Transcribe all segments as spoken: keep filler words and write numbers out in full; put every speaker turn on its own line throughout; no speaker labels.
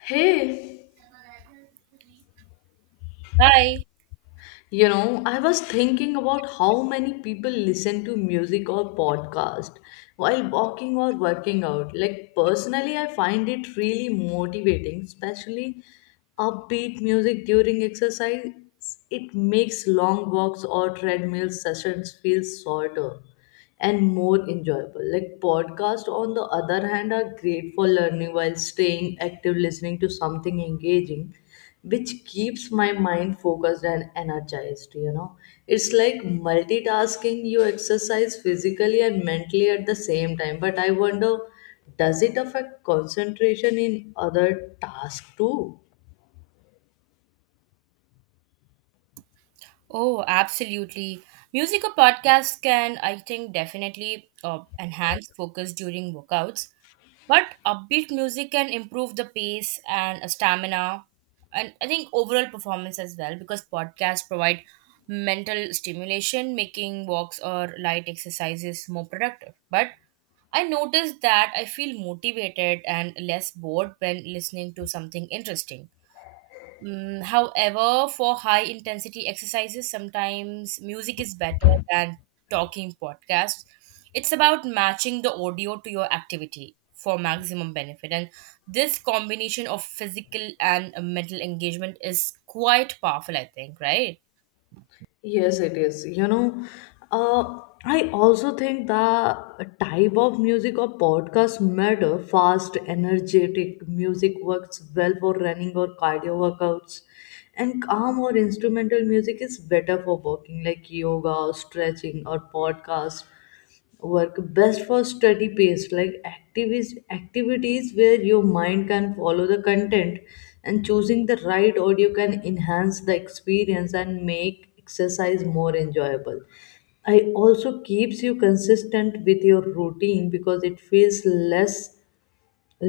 Hey,
Hi.
you know, I was thinking about how many people listen to music or podcast while walking or working out. Like personally, I find it really motivating, especially upbeat music during exercise. It makes long walks or treadmill sessions feel shorter and more enjoyable. Like podcasts, on the other hand, are great for learning while staying active, listening to something engaging, which keeps my mind focused and energized. You know, it's like multitasking. You exercise physically and mentally at the same time. But I wonder, does it affect concentration in other tasks too?
Oh, absolutely. Music or podcasts can, I think, definitely uh, enhance focus during workouts. But upbeat music can improve the pace and uh, stamina, and I think overall performance as well, because podcasts provide mental stimulation, making walks or light exercises more productive. But I noticed that I feel motivated and less bored when listening to something interesting. Mm, however, for high intensity exercises, sometimes music is better than talking podcasts. It's about matching the audio to your activity for maximum benefit. And this combination of physical and uh, mental engagement is quite powerful, I think, right?
Yes, it is. You know, uh, I also think the type of music or podcast matter. Fast, energetic music works well for running or cardio workouts, and calm or instrumental music is better for walking, like yoga or stretching or podcast work best for study pace like activist activities where your mind can follow the content, and choosing the right audio can enhance the experience and make exercise more enjoyable. I also keeps you consistent with your routine because it feels less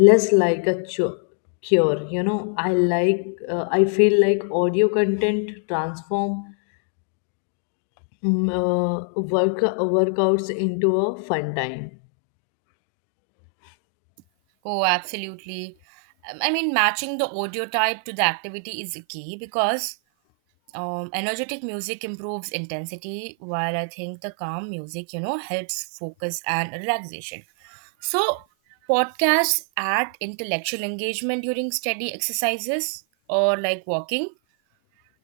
less like a chu- cure, you know I like, uh, I feel like audio content transform mm, uh, work workouts into a fun time.
Oh, absolutely. Um, I mean, matching the audio type to the activity is key because um, energetic music improves intensity while I think the calm music, you know, helps focus and relaxation, so podcasts add intellectual engagement during steady exercises or like walking,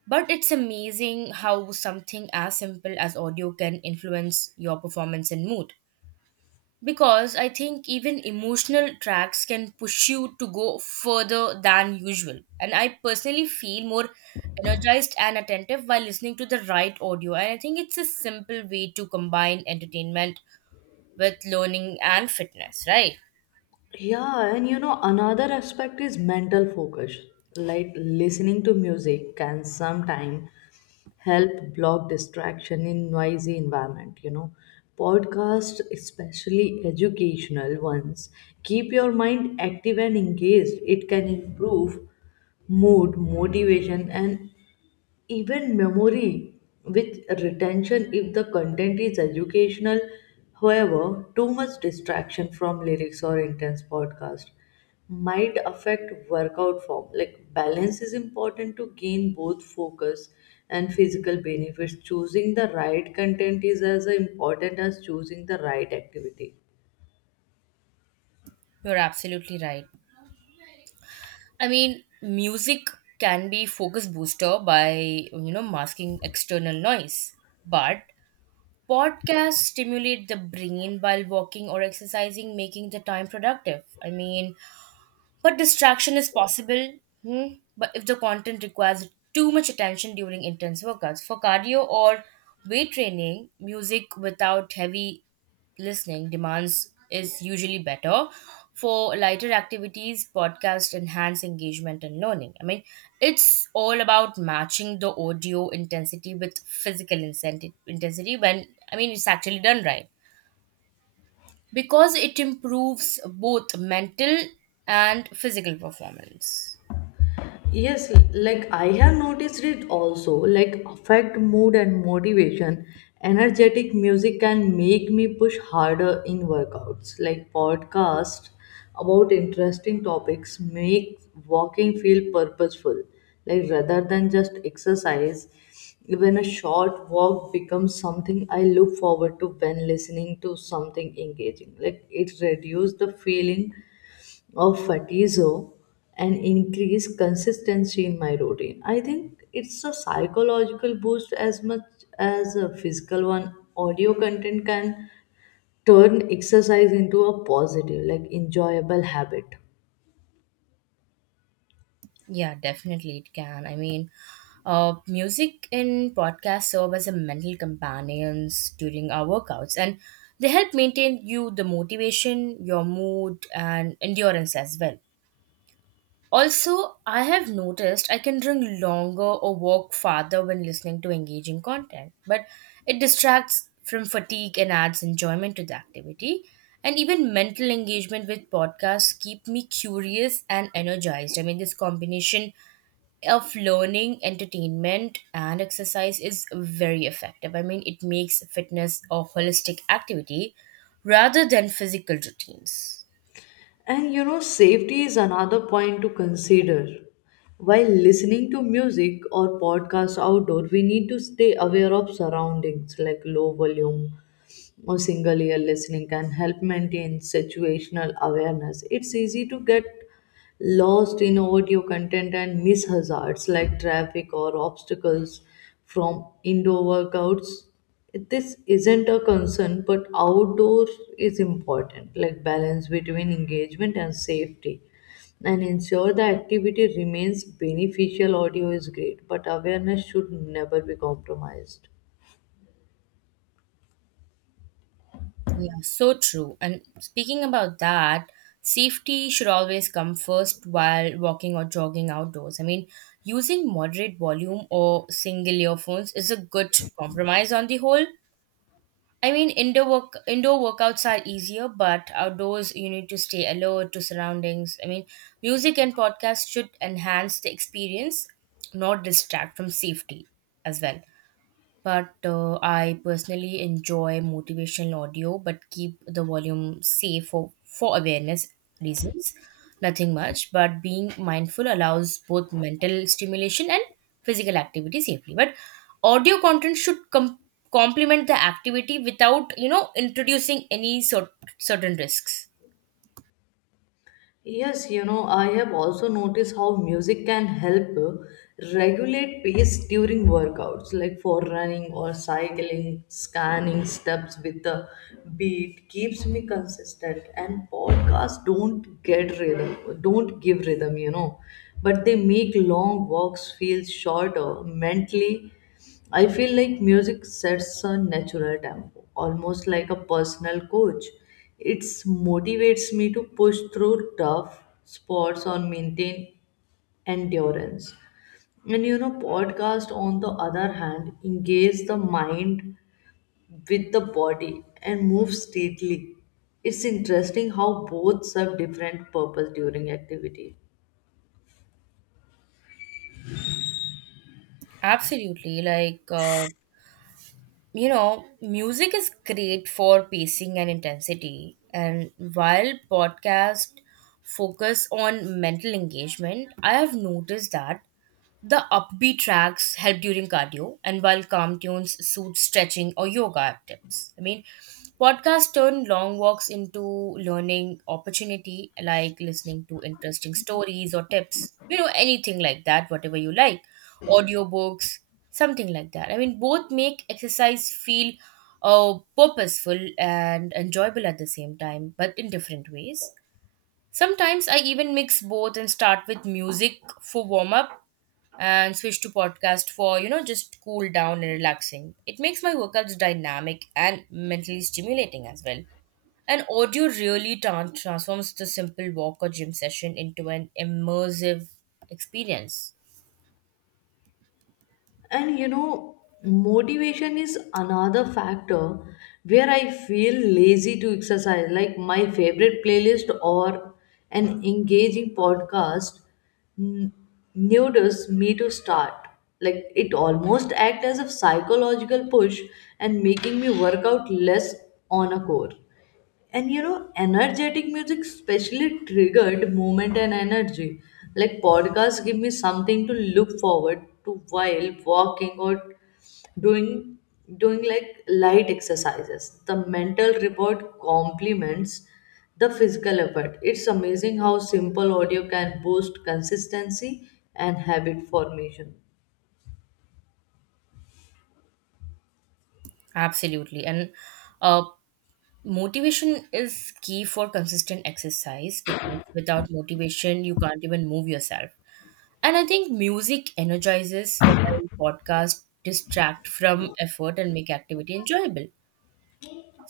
but it's amazing how something as simple as audio can influence your performance and mood, because I think even emotional tracks can push you to go further than usual. And I personally feel more energized and attentive while listening to the right audio. And I think it's a simple way to combine entertainment with learning and fitness, right?
Yeah, and you know, another aspect is mental focus. Like listening to music can sometimes help block distraction in noisy environment, you know. Podcasts, especially educational ones, keep your mind active and engaged. It can improve mood, motivation, and even memory with retention if the content is educational. However, too much distraction from lyrics or intense podcast might affect workout form. Like balance is important to gain both focus and physical benefits. Choosing the right content is as important as choosing the right activity.
You're absolutely right. I mean, music can be focus booster by, you know, masking external noise. But podcasts stimulate the brain while walking or exercising, making the time productive. I mean, but distraction is possible, hmm, but if the content requires too much attention during intense workouts. For cardio or weight training, music without heavy listening demands is usually better. For lighter activities, podcasts enhance engagement and learning. I mean, it's all about matching the audio intensity with physical incenti- intensity when, I mean, it's actually done right because it improves both mental and physical performance.
Yes, like I have noticed it also, like affect mood and motivation. Energetic music can make me push harder in workouts. Like podcasts about interesting topics make walking feel purposeful. Like rather than just exercise, even a short walk becomes something I look forward to when listening to something engaging. Like it reduces the feeling of fatizo and increase consistency in my routine. I think it's a psychological boost as much as a physical one. Audio content can turn exercise into a positive, like enjoyable habit.
Yeah, definitely it can. I mean, uh, music in podcasts serve as a mental companions during our workouts, and they help maintain you the motivation, your mood, and endurance as well. Also, I have noticed I can drink longer or walk farther when listening to engaging content, but it distracts from fatigue and adds enjoyment to the activity. And even mental engagement with podcasts keep me curious and energized. I mean, this combination of learning, entertainment, and exercise is very effective. I mean, it makes fitness a holistic activity rather than physical routines.
And you know, safety is another point to consider. While listening to music or podcasts outdoor, we need to stay aware of surroundings like low volume, or single ear listening can help maintain situational awareness. It's easy to get lost in audio content and miss hazards like traffic or obstacles from indoor workouts. This isn't a concern, but outdoor is important, like balance between engagement and safety, and ensure the activity remains beneficial. Audio is great, but awareness should never be compromised.
Yeah, so true. And speaking about that, safety should always come first while walking or jogging outdoors. I mean, using moderate volume or single earphones is a good compromise on the whole. I mean, indoor work indoor workouts are easier, but outdoors you need to stay alert to surroundings. I mean, music and podcasts should enhance the experience, not distract from safety as well, but uh, I personally enjoy motivational audio, but keep the volume safe for, for awareness reasons. Nothing much, but being mindful allows both mental stimulation and physical activity safely. But audio content should com- complement the activity without, you know, introducing any cer- certain risks.
Yes, you know, I have also noticed how music can help uh, regulate pace during workouts, like for running or cycling, scanning steps with the beat keeps me consistent. And podcasts don't get rhythm, don't give rhythm, you know, but they make long walks feel shorter mentally. I feel like music sets a natural tempo, almost like a personal coach. It motivates me to push through tough spots or maintain endurance. And you know, podcast on the other hand engage the mind with the body and move stately. It's interesting how both serve different purpose during activity.
Absolutely, like. Uh, you know, music is great for pacing and intensity, and while podcast focus on mental engagement, I have noticed that the upbeat tracks help during cardio, and while calm tunes suit stretching or yoga tips. I mean, podcasts turn long walks into learning opportunity, like listening to interesting stories or tips, you know, anything like that, whatever you like, audiobooks, something like that. I mean, both make exercise feel uh, purposeful and enjoyable at the same time, but in different ways. Sometimes I even mix both and start with music for warm up and switch to podcast for, you know, just cool down and relaxing. It makes my workouts dynamic and mentally stimulating as well. And audio really tran transforms the simple walk or gym session into an immersive experience.
And you know, motivation is another factor where I feel lazy to exercise. Like my favorite playlist or an engaging podcast n- nudges me to start. Like it almost acts as a psychological push and making me work out less on a core. And you know, energetic music specially triggered movement and energy. Like podcasts give me something to look forward to while walking or doing doing like light exercises. The mental reward complements the physical effort. It's amazing how simple audio can boost consistency and habit formation.
Absolutely. And uh, motivation is key for consistent exercise, because without motivation, you can't even move yourself. And I think music energizes while podcasts distract from effort and make activity enjoyable.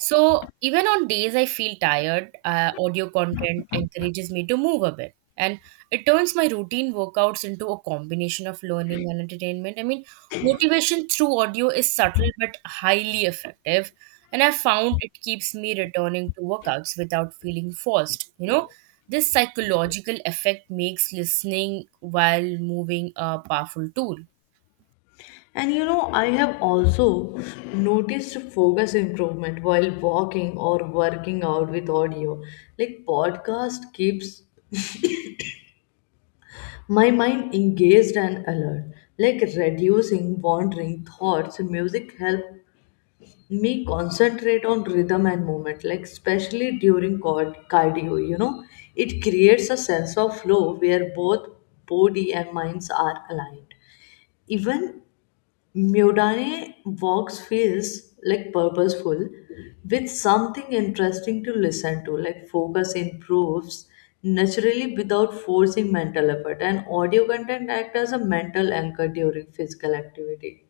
So even on days I feel tired, uh, audio content encourages me to move a bit. And it turns my routine workouts into a combination of learning and entertainment. I mean, motivation through audio is subtle but highly effective. And I found it keeps me returning to workouts without feeling forced. You know, this psychological effect makes listening while moving a powerful tool.
And you know, I have also noticed focus improvement while walking or working out with audio. Like podcast keeps my mind engaged and alert, like reducing wandering thoughts. Music help me concentrate on rhythm and movement, like especially during cord- cardio. You know, it creates a sense of flow where both body and minds are aligned. Even Mudane walks feels like purposeful with something interesting to listen to. Like focus improves naturally without forcing mental effort, and audio content act as a mental anchor during physical activity.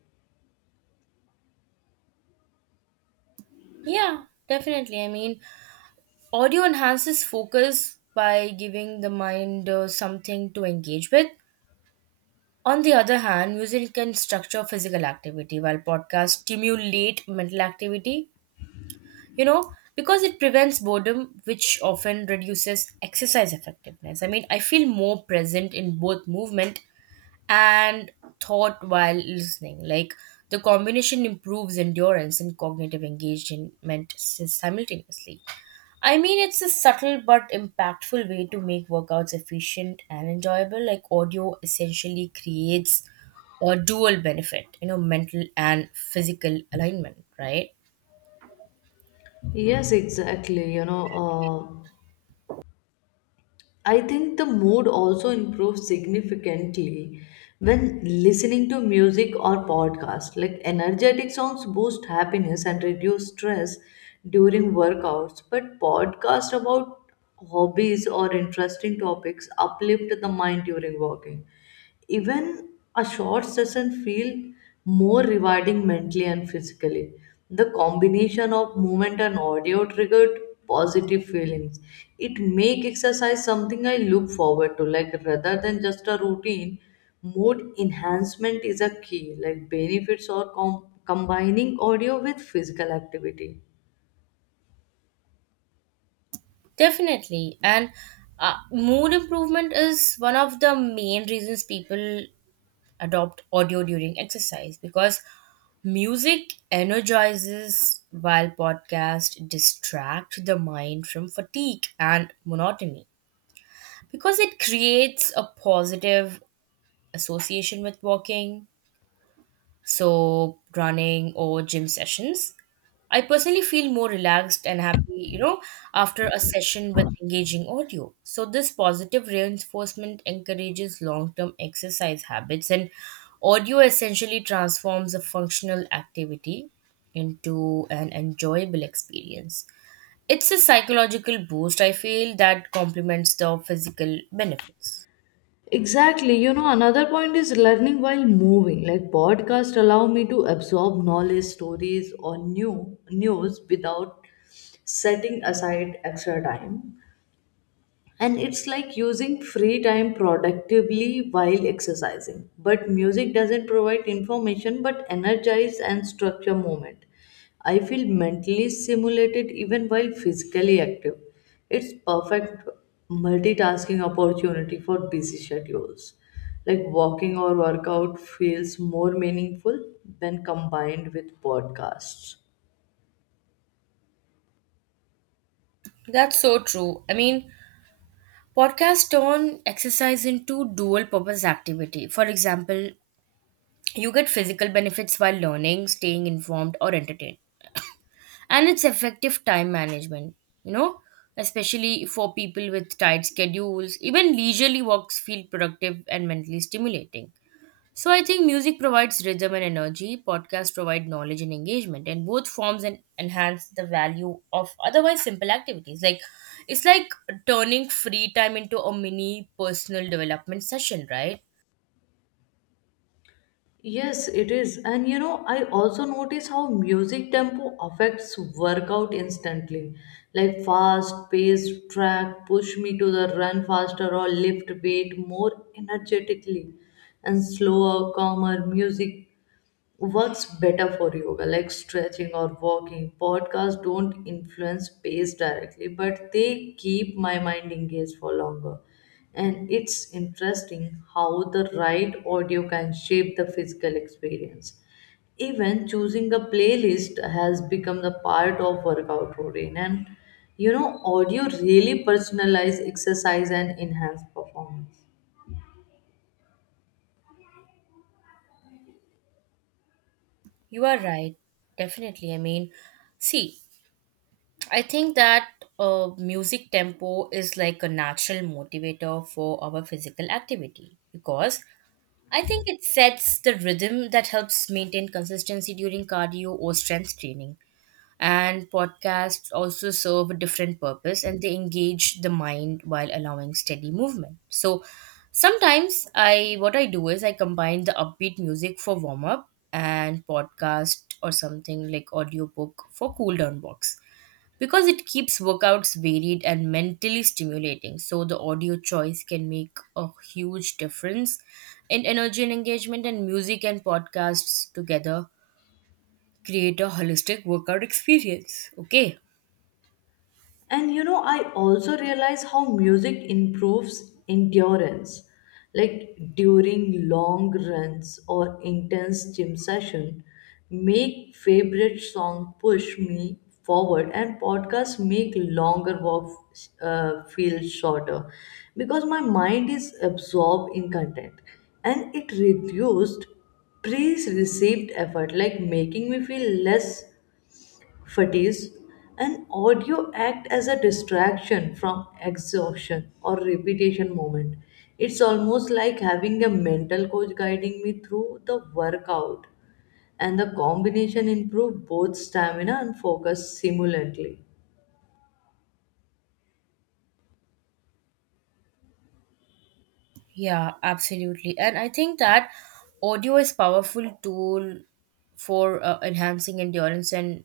Yeah, definitely. I mean, audio enhances focus by giving the mind uh, something to engage with. On the other hand, music can structure physical activity while podcasts stimulate mental activity, you know, because it prevents boredom, which often reduces exercise effectiveness. I mean, I feel more present in both movement and thought while listening. Like the combination improves endurance and cognitive engagement simultaneously. I mean, it's a subtle but impactful way to make workouts efficient and enjoyable. Like audio essentially creates a dual benefit, you know, mental and physical alignment, right?
Yes, exactly. You know, uh, I think the mood also improves significantly when listening to music or podcast. Like energetic songs boost happiness and reduce stress during workouts, but podcasts about hobbies or interesting topics uplift the mind during walking. Even a short session feel more rewarding mentally and physically. The combination of movement and audio triggered positive feelings. It make exercise something I look forward to, like rather than just a routine. Mood enhancement is a key, like benefits or com- combining audio with physical activity.
Definitely. And uh, mood improvement is one of the main reasons people adopt audio during exercise, because music energizes while podcasts distract the mind from fatigue and monotony, because it creates a positive association with walking, so running or gym sessions. I personally feel more relaxed and happy, you know, after a session with engaging audio. So this positive reinforcement encourages long term exercise habits, and audio essentially transforms a functional activity into an enjoyable experience. It's a psychological boost, I feel, that complements the physical benefits.
Exactly. You know, another point is learning while moving. Like podcasts allow me to absorb knowledge, stories, or new news without setting aside extra time, and it's like using free time productively while exercising. But music doesn't provide information but energize and structure movement. I feel mentally stimulated even while physically active. It's perfect multitasking opportunity for busy schedules. Like walking or workout feels more meaningful when combined with podcasts.
That's so true. I mean, podcasts turn exercise into dual purpose activity. For example, you get physical benefits while learning, staying informed, or entertained. And it's effective time management, you know, especially for people with tight schedules. Even leisurely walks feel productive and mentally stimulating. So I think music provides rhythm and energy, podcasts provide knowledge and engagement, and both forms and enhance the value of otherwise simple activities. Like it's like turning free time into a mini personal development session, right?
Yes, it is. And you know, I also notice how music tempo affects workout instantly. Like fast paced track push me to the run faster or lift weight more energetically. And slower, calmer music works better for yoga, like stretching or walking. Podcasts don't influence pace directly, but they keep my mind engaged for longer. And it's interesting how the right audio can shape the physical experience. Even choosing a playlist has become the part of workout routine. And you know, audio really personalize exercise and enhance performance.
You are right. Definitely. I mean, see, I think that uh, music tempo is like a natural motivator for our physical activity, because I think it sets the rhythm that helps maintain consistency during cardio or strength training, and podcasts also serve a different purpose and they engage the mind while allowing steady movement. So sometimes I what I do is I combine the upbeat music for warm up and podcast or something like audiobook for cool down box, because it keeps workouts varied and mentally stimulating, so the audio choice can make a huge difference in energy and engagement, and music and podcasts together create a holistic workout experience. Okay.
And you know, I also realize how music improves endurance. Like during long runs or intense gym session, make favorite song push me forward, and podcasts make longer walks uh, feel shorter because my mind is absorbed in content. And it reduced pre-received effort, like making me feel less fatigues. And audio act as a distraction from exhaustion or repetition moment. It's almost like having a mental coach guiding me through the workout, and the combination improve both stamina and focus simultaneously.
Yeah, absolutely. And I think that audio is powerful tool for uh, enhancing endurance and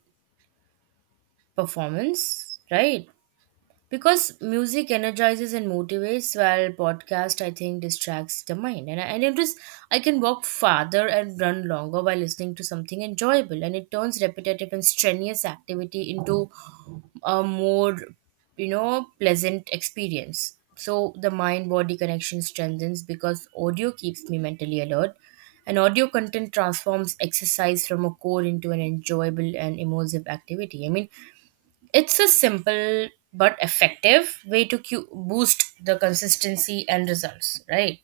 performance, right? Because music energizes and motivates while podcast I think distracts the mind and I, and it is, I can walk farther and run longer by listening to something enjoyable, and it turns repetitive and strenuous activity into a more, you know, pleasant experience. So the mind body connection strengthens because audio keeps me mentally alert, and audio content transforms exercise from a core into an enjoyable and immersive activity. I mean, it's a simple but effective way to cu- boost the consistency and results, right?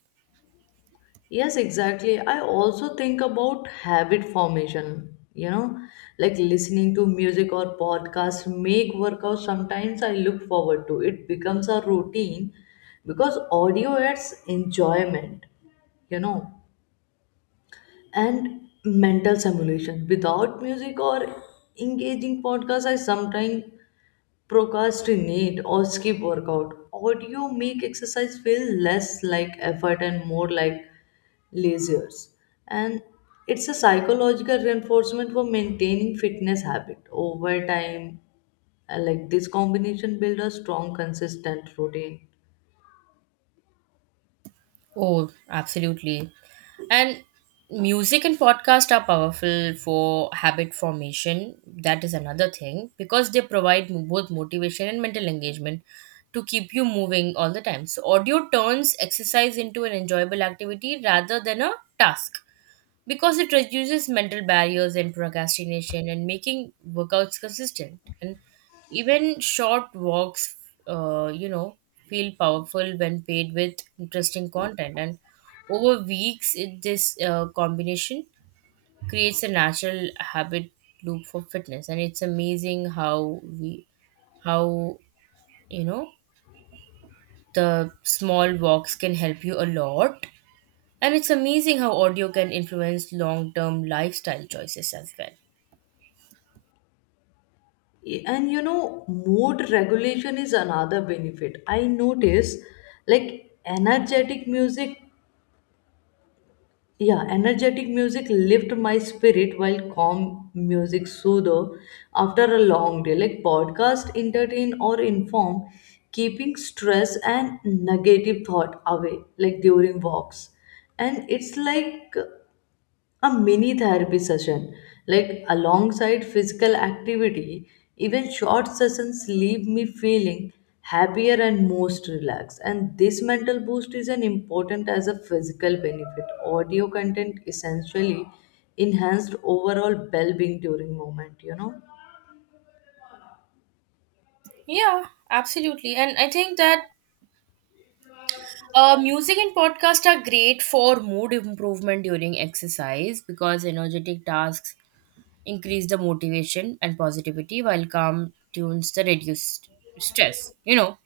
Yes, exactly. I also think about habit formation, you know, like listening to music or podcasts make workouts. Sometimes I look forward to it becomes a routine because audio adds enjoyment, you know, and mental stimulation. Without music or engaging podcasts, I sometimes procrastinate or skip workout. Audio make exercise feel less like effort and more like leisures, and it's a psychological reinforcement for maintaining fitness habit over time. Uh, like this combination build a strong consistent routine.
Oh, absolutely. And music and podcast are powerful for habit formation. That is another thing, because they provide mo- both motivation and mental engagement to keep you moving all the time. So audio turns exercise into an enjoyable activity rather than a task, because it reduces mental barriers and procrastination and making workouts consistent, and even short walks, uh, you know, feel powerful when paired with interesting content. And over weeks it, this uh, combination creates a natural habit loop for fitness, and it's amazing how we how you know, the small walks can help you a lot, and it's amazing how audio can influence long term lifestyle choices as well.
And you know, mood regulation is another benefit I notice, like energetic music. Yeah, energetic music lift my spirit while calm music soothe after a long day. Like podcast entertain or inform, keeping stress and negative thought away, like during walks. And it's like a mini therapy session like alongside physical activity. Even short sessions leave me feeling happier and most relaxed, and this mental boost is an important as a physical benefit. Audio content essentially enhanced overall well-being during moment, you know.
Yeah, absolutely. And I think that uh, music and podcast are great for mood improvement during exercise, because energetic tasks increase the motivation and positivity while calm tunes the reduce stress, you know.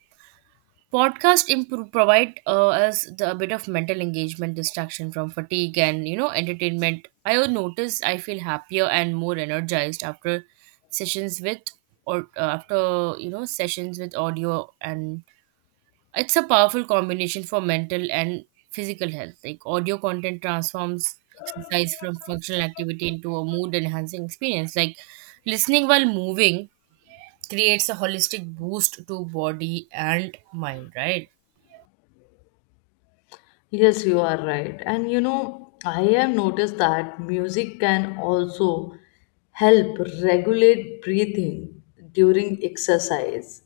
Podcast improve, provide uh, us the, a bit of mental engagement, distraction from fatigue, and you know entertainment. I would notice I feel happier and more energized after sessions with or uh, after, you know, sessions with audio, and it's a powerful combination for mental and physical health. Like audio content transforms exercise from functional activity into a mood enhancing experience. Like listening while moving creates a holistic boost to body and mind, right?
Yes, you are right. And you know, I have noticed that music can also help regulate breathing during exercise.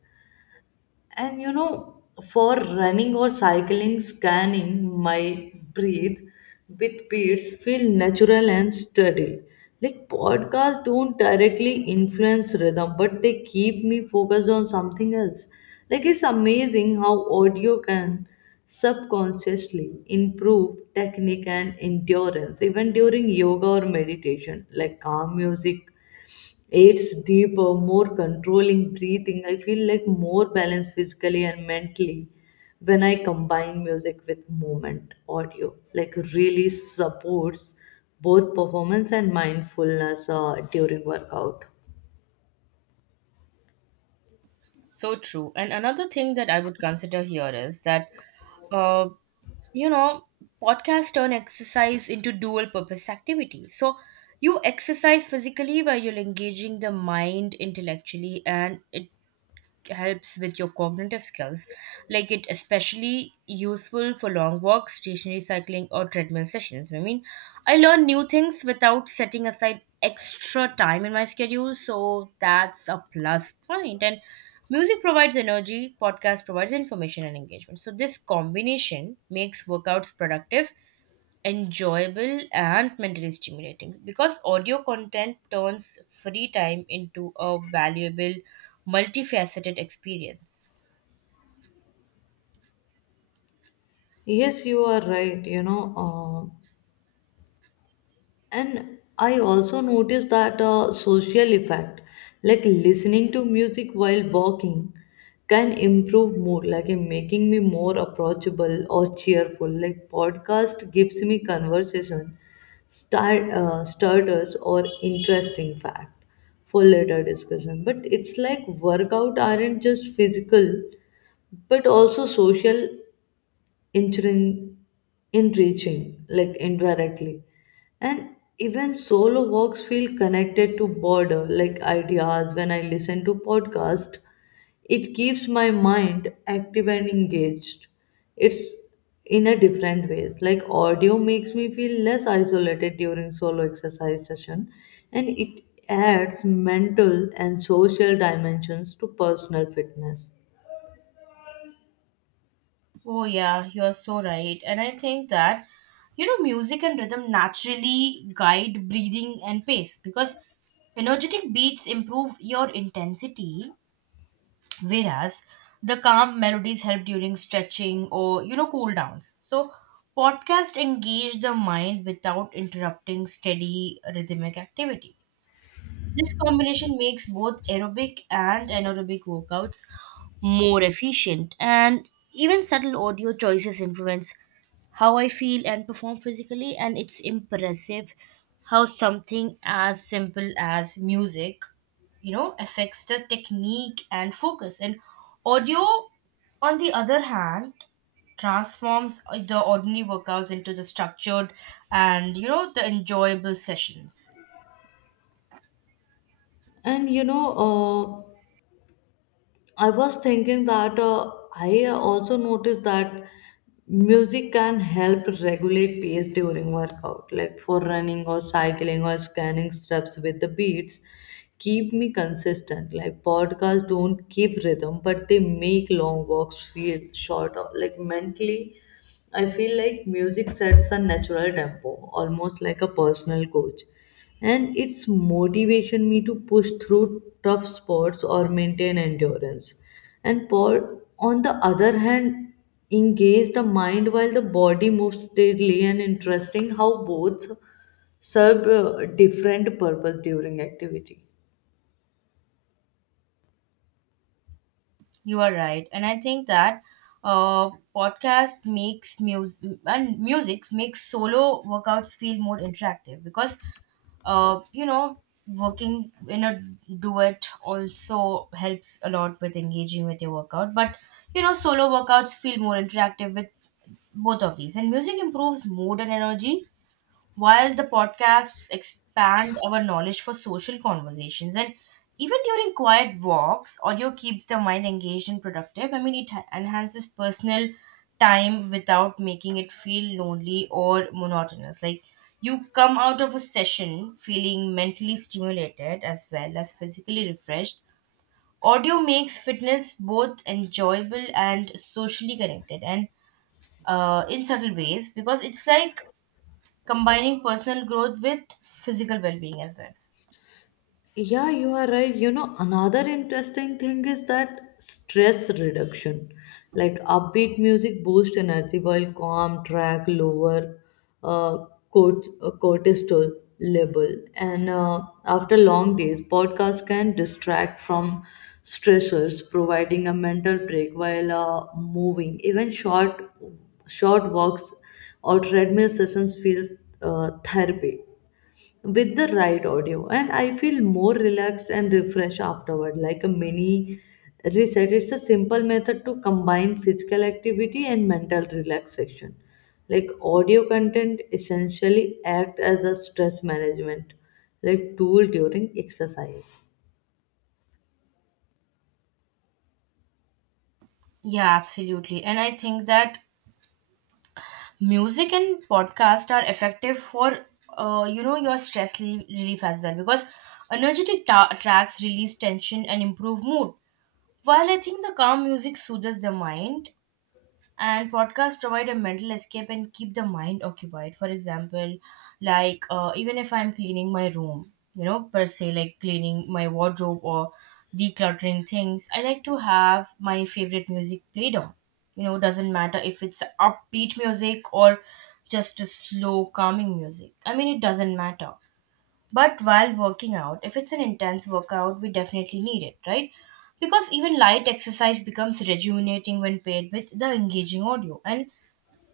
And you know, for running or cycling, scanning my breathe with beats feel natural and steady. Like podcasts don't directly influence rhythm, but they keep me focused on something else. Like it's amazing how audio can subconsciously improve technique and endurance even during yoga or meditation. Like calm music, it's deeper, more controlling breathing. I feel like more balanced physically and mentally when I combine music with movement, audio. Like really supports both performance and mindfulness uh, during workout.
So true. And another thing that I would consider here is that, uh, you know, podcasts turn exercise into dual purpose activity. So you exercise physically while you're engaging the mind intellectually, and it helps with your cognitive skills, like it especially useful for long walks, stationary cycling, or treadmill sessions. I mean, I learn new things without setting aside extra time in my schedule, so that's a plus point point. And music provides energy, podcast provides information and engagement, so this combination makes workouts productive, enjoyable, and mentally stimulating, because audio content turns free time into a valuable multifaceted experience.
Yes, you are right. You know, uh, And I also noticed that a social effect, like listening to music while walking, can improve mood, like in making me more approachable or cheerful. Like podcast gives me conversation start, uh, starters or interesting fact for later discussion. But it's like workout aren't just physical, but also social enriching, enriching like indirectly. And even solo walks feel connected to border like ideas when I listen to podcast. It keeps my mind active and engaged. It's in a different ways. Like audio makes me feel less isolated during solo exercise session, and it adds mental and social dimensions to personal fitness.
Oh yeah, you're so right, and I think that, you know, music and rhythm naturally guide breathing and pace, because energetic beats improve your intensity, whereas the calm melodies help during stretching or, you know, cool downs. So podcast engage the mind without interrupting steady rhythmic activity. This combination makes both aerobic and anaerobic workouts more efficient, and even subtle audio choices influence how I feel and perform physically. And it's impressive how something as simple as music, you know, affects the technique and focus. And audio, on the other hand, transforms uh, the ordinary workouts into the structured and, you know, the enjoyable sessions.
And you know, uh, I was thinking that uh, I also noticed that music can help regulate pace during workout, like for running or cycling or scanning steps with the beats. Keep me consistent. Like podcasts don't give rhythm, but they make long walks feel shorter. Like mentally, I feel like music sets a natural tempo, almost like a personal coach. And it's motivation me to push through tough spots or maintain endurance. And por- on the other hand, engage the mind while the body moves steadily. And interesting how both serve uh, different purpose during activity.
You are right, and I think that uh, podcast makes music and music makes solo workouts feel more interactive, because uh, you know, working in a duet also helps a lot with engaging with your workout. But you know, solo workouts feel more interactive with both of these, and music improves mood and energy while the podcasts expand our knowledge for social conversations, and even during quiet walks, audio keeps the mind engaged and productive. I mean, it ha- enhances personal time without making it feel lonely or monotonous. Like you come out of a session feeling mentally stimulated as well as physically refreshed. Audio makes fitness both enjoyable and socially connected, and uh, in subtle ways, because it's like combining personal growth with physical well-being as well.
Yeah, you are right. You know, another interesting thing is that stress reduction. Like upbeat music boosts energy while calm track lower uh, cort- uh, cortisol level. And uh, after long days, podcasts can distract from stressors, providing a mental break while uh, moving. Even short short walks or treadmill sessions feel uh, therapy with the right audio. And I feel more relaxed and refreshed afterward, like a mini reset. It's a simple method to combine physical activity and mental relaxation. Like audio content essentially act as a stress management like tool during exercise.
Yeah, absolutely, and I think that music and podcast are effective for uh, you know, your stress re- relief as well, because energetic ta- tracks release tension and improve mood, while I think the calm music soothes the mind, and podcasts provide a mental escape and keep the mind occupied. For example, like uh, even if I'm cleaning my room, you know, per se, like cleaning my wardrobe or decluttering things, I like to have my favorite music played on, you know, doesn't matter if it's upbeat music or just a slow calming music, I mean it doesn't matter. But while working out, if it's an intense workout, we definitely need it, right? Because even light exercise becomes rejuvenating when paired with the engaging audio. And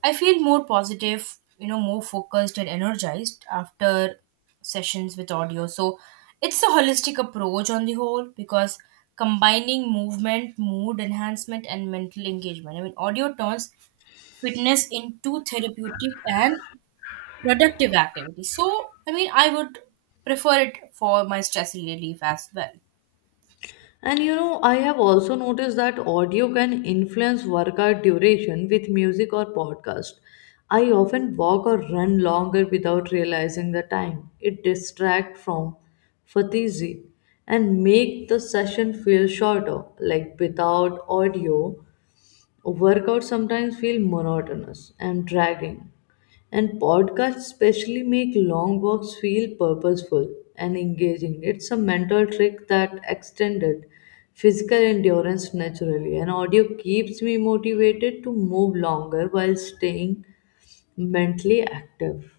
I feel more positive, you know, more focused and energized after sessions with audio. So it's a holistic approach on the whole, because combining movement, mood enhancement, and mental engagement. I mean, audio turns fitness into therapeutic and productive activity. So, I mean, I would prefer it for my stress relief as well.
And you know, I have also noticed that audio can influence workout duration with music or podcast. I often walk or run longer without realizing the time. It distracts from fatigue and make the session feel shorter. Like without audio, workouts sometimes feel monotonous and dragging, and podcasts especially make long walks feel purposeful and engaging. It's a mental trick that extended physical endurance naturally, and audio keeps me motivated to move longer while staying mentally active.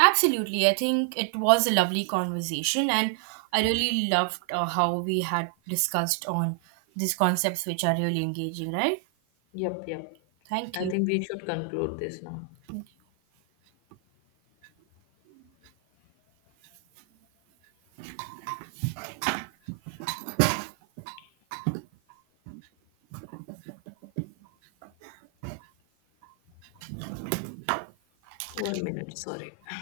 Absolutely. I think it was a lovely conversation, and I really loved uh, how we had discussed on these concepts, which are really engaging, right?
Yep, yep.
Thank
I
you.
think we should conclude this now. One minute, sorry.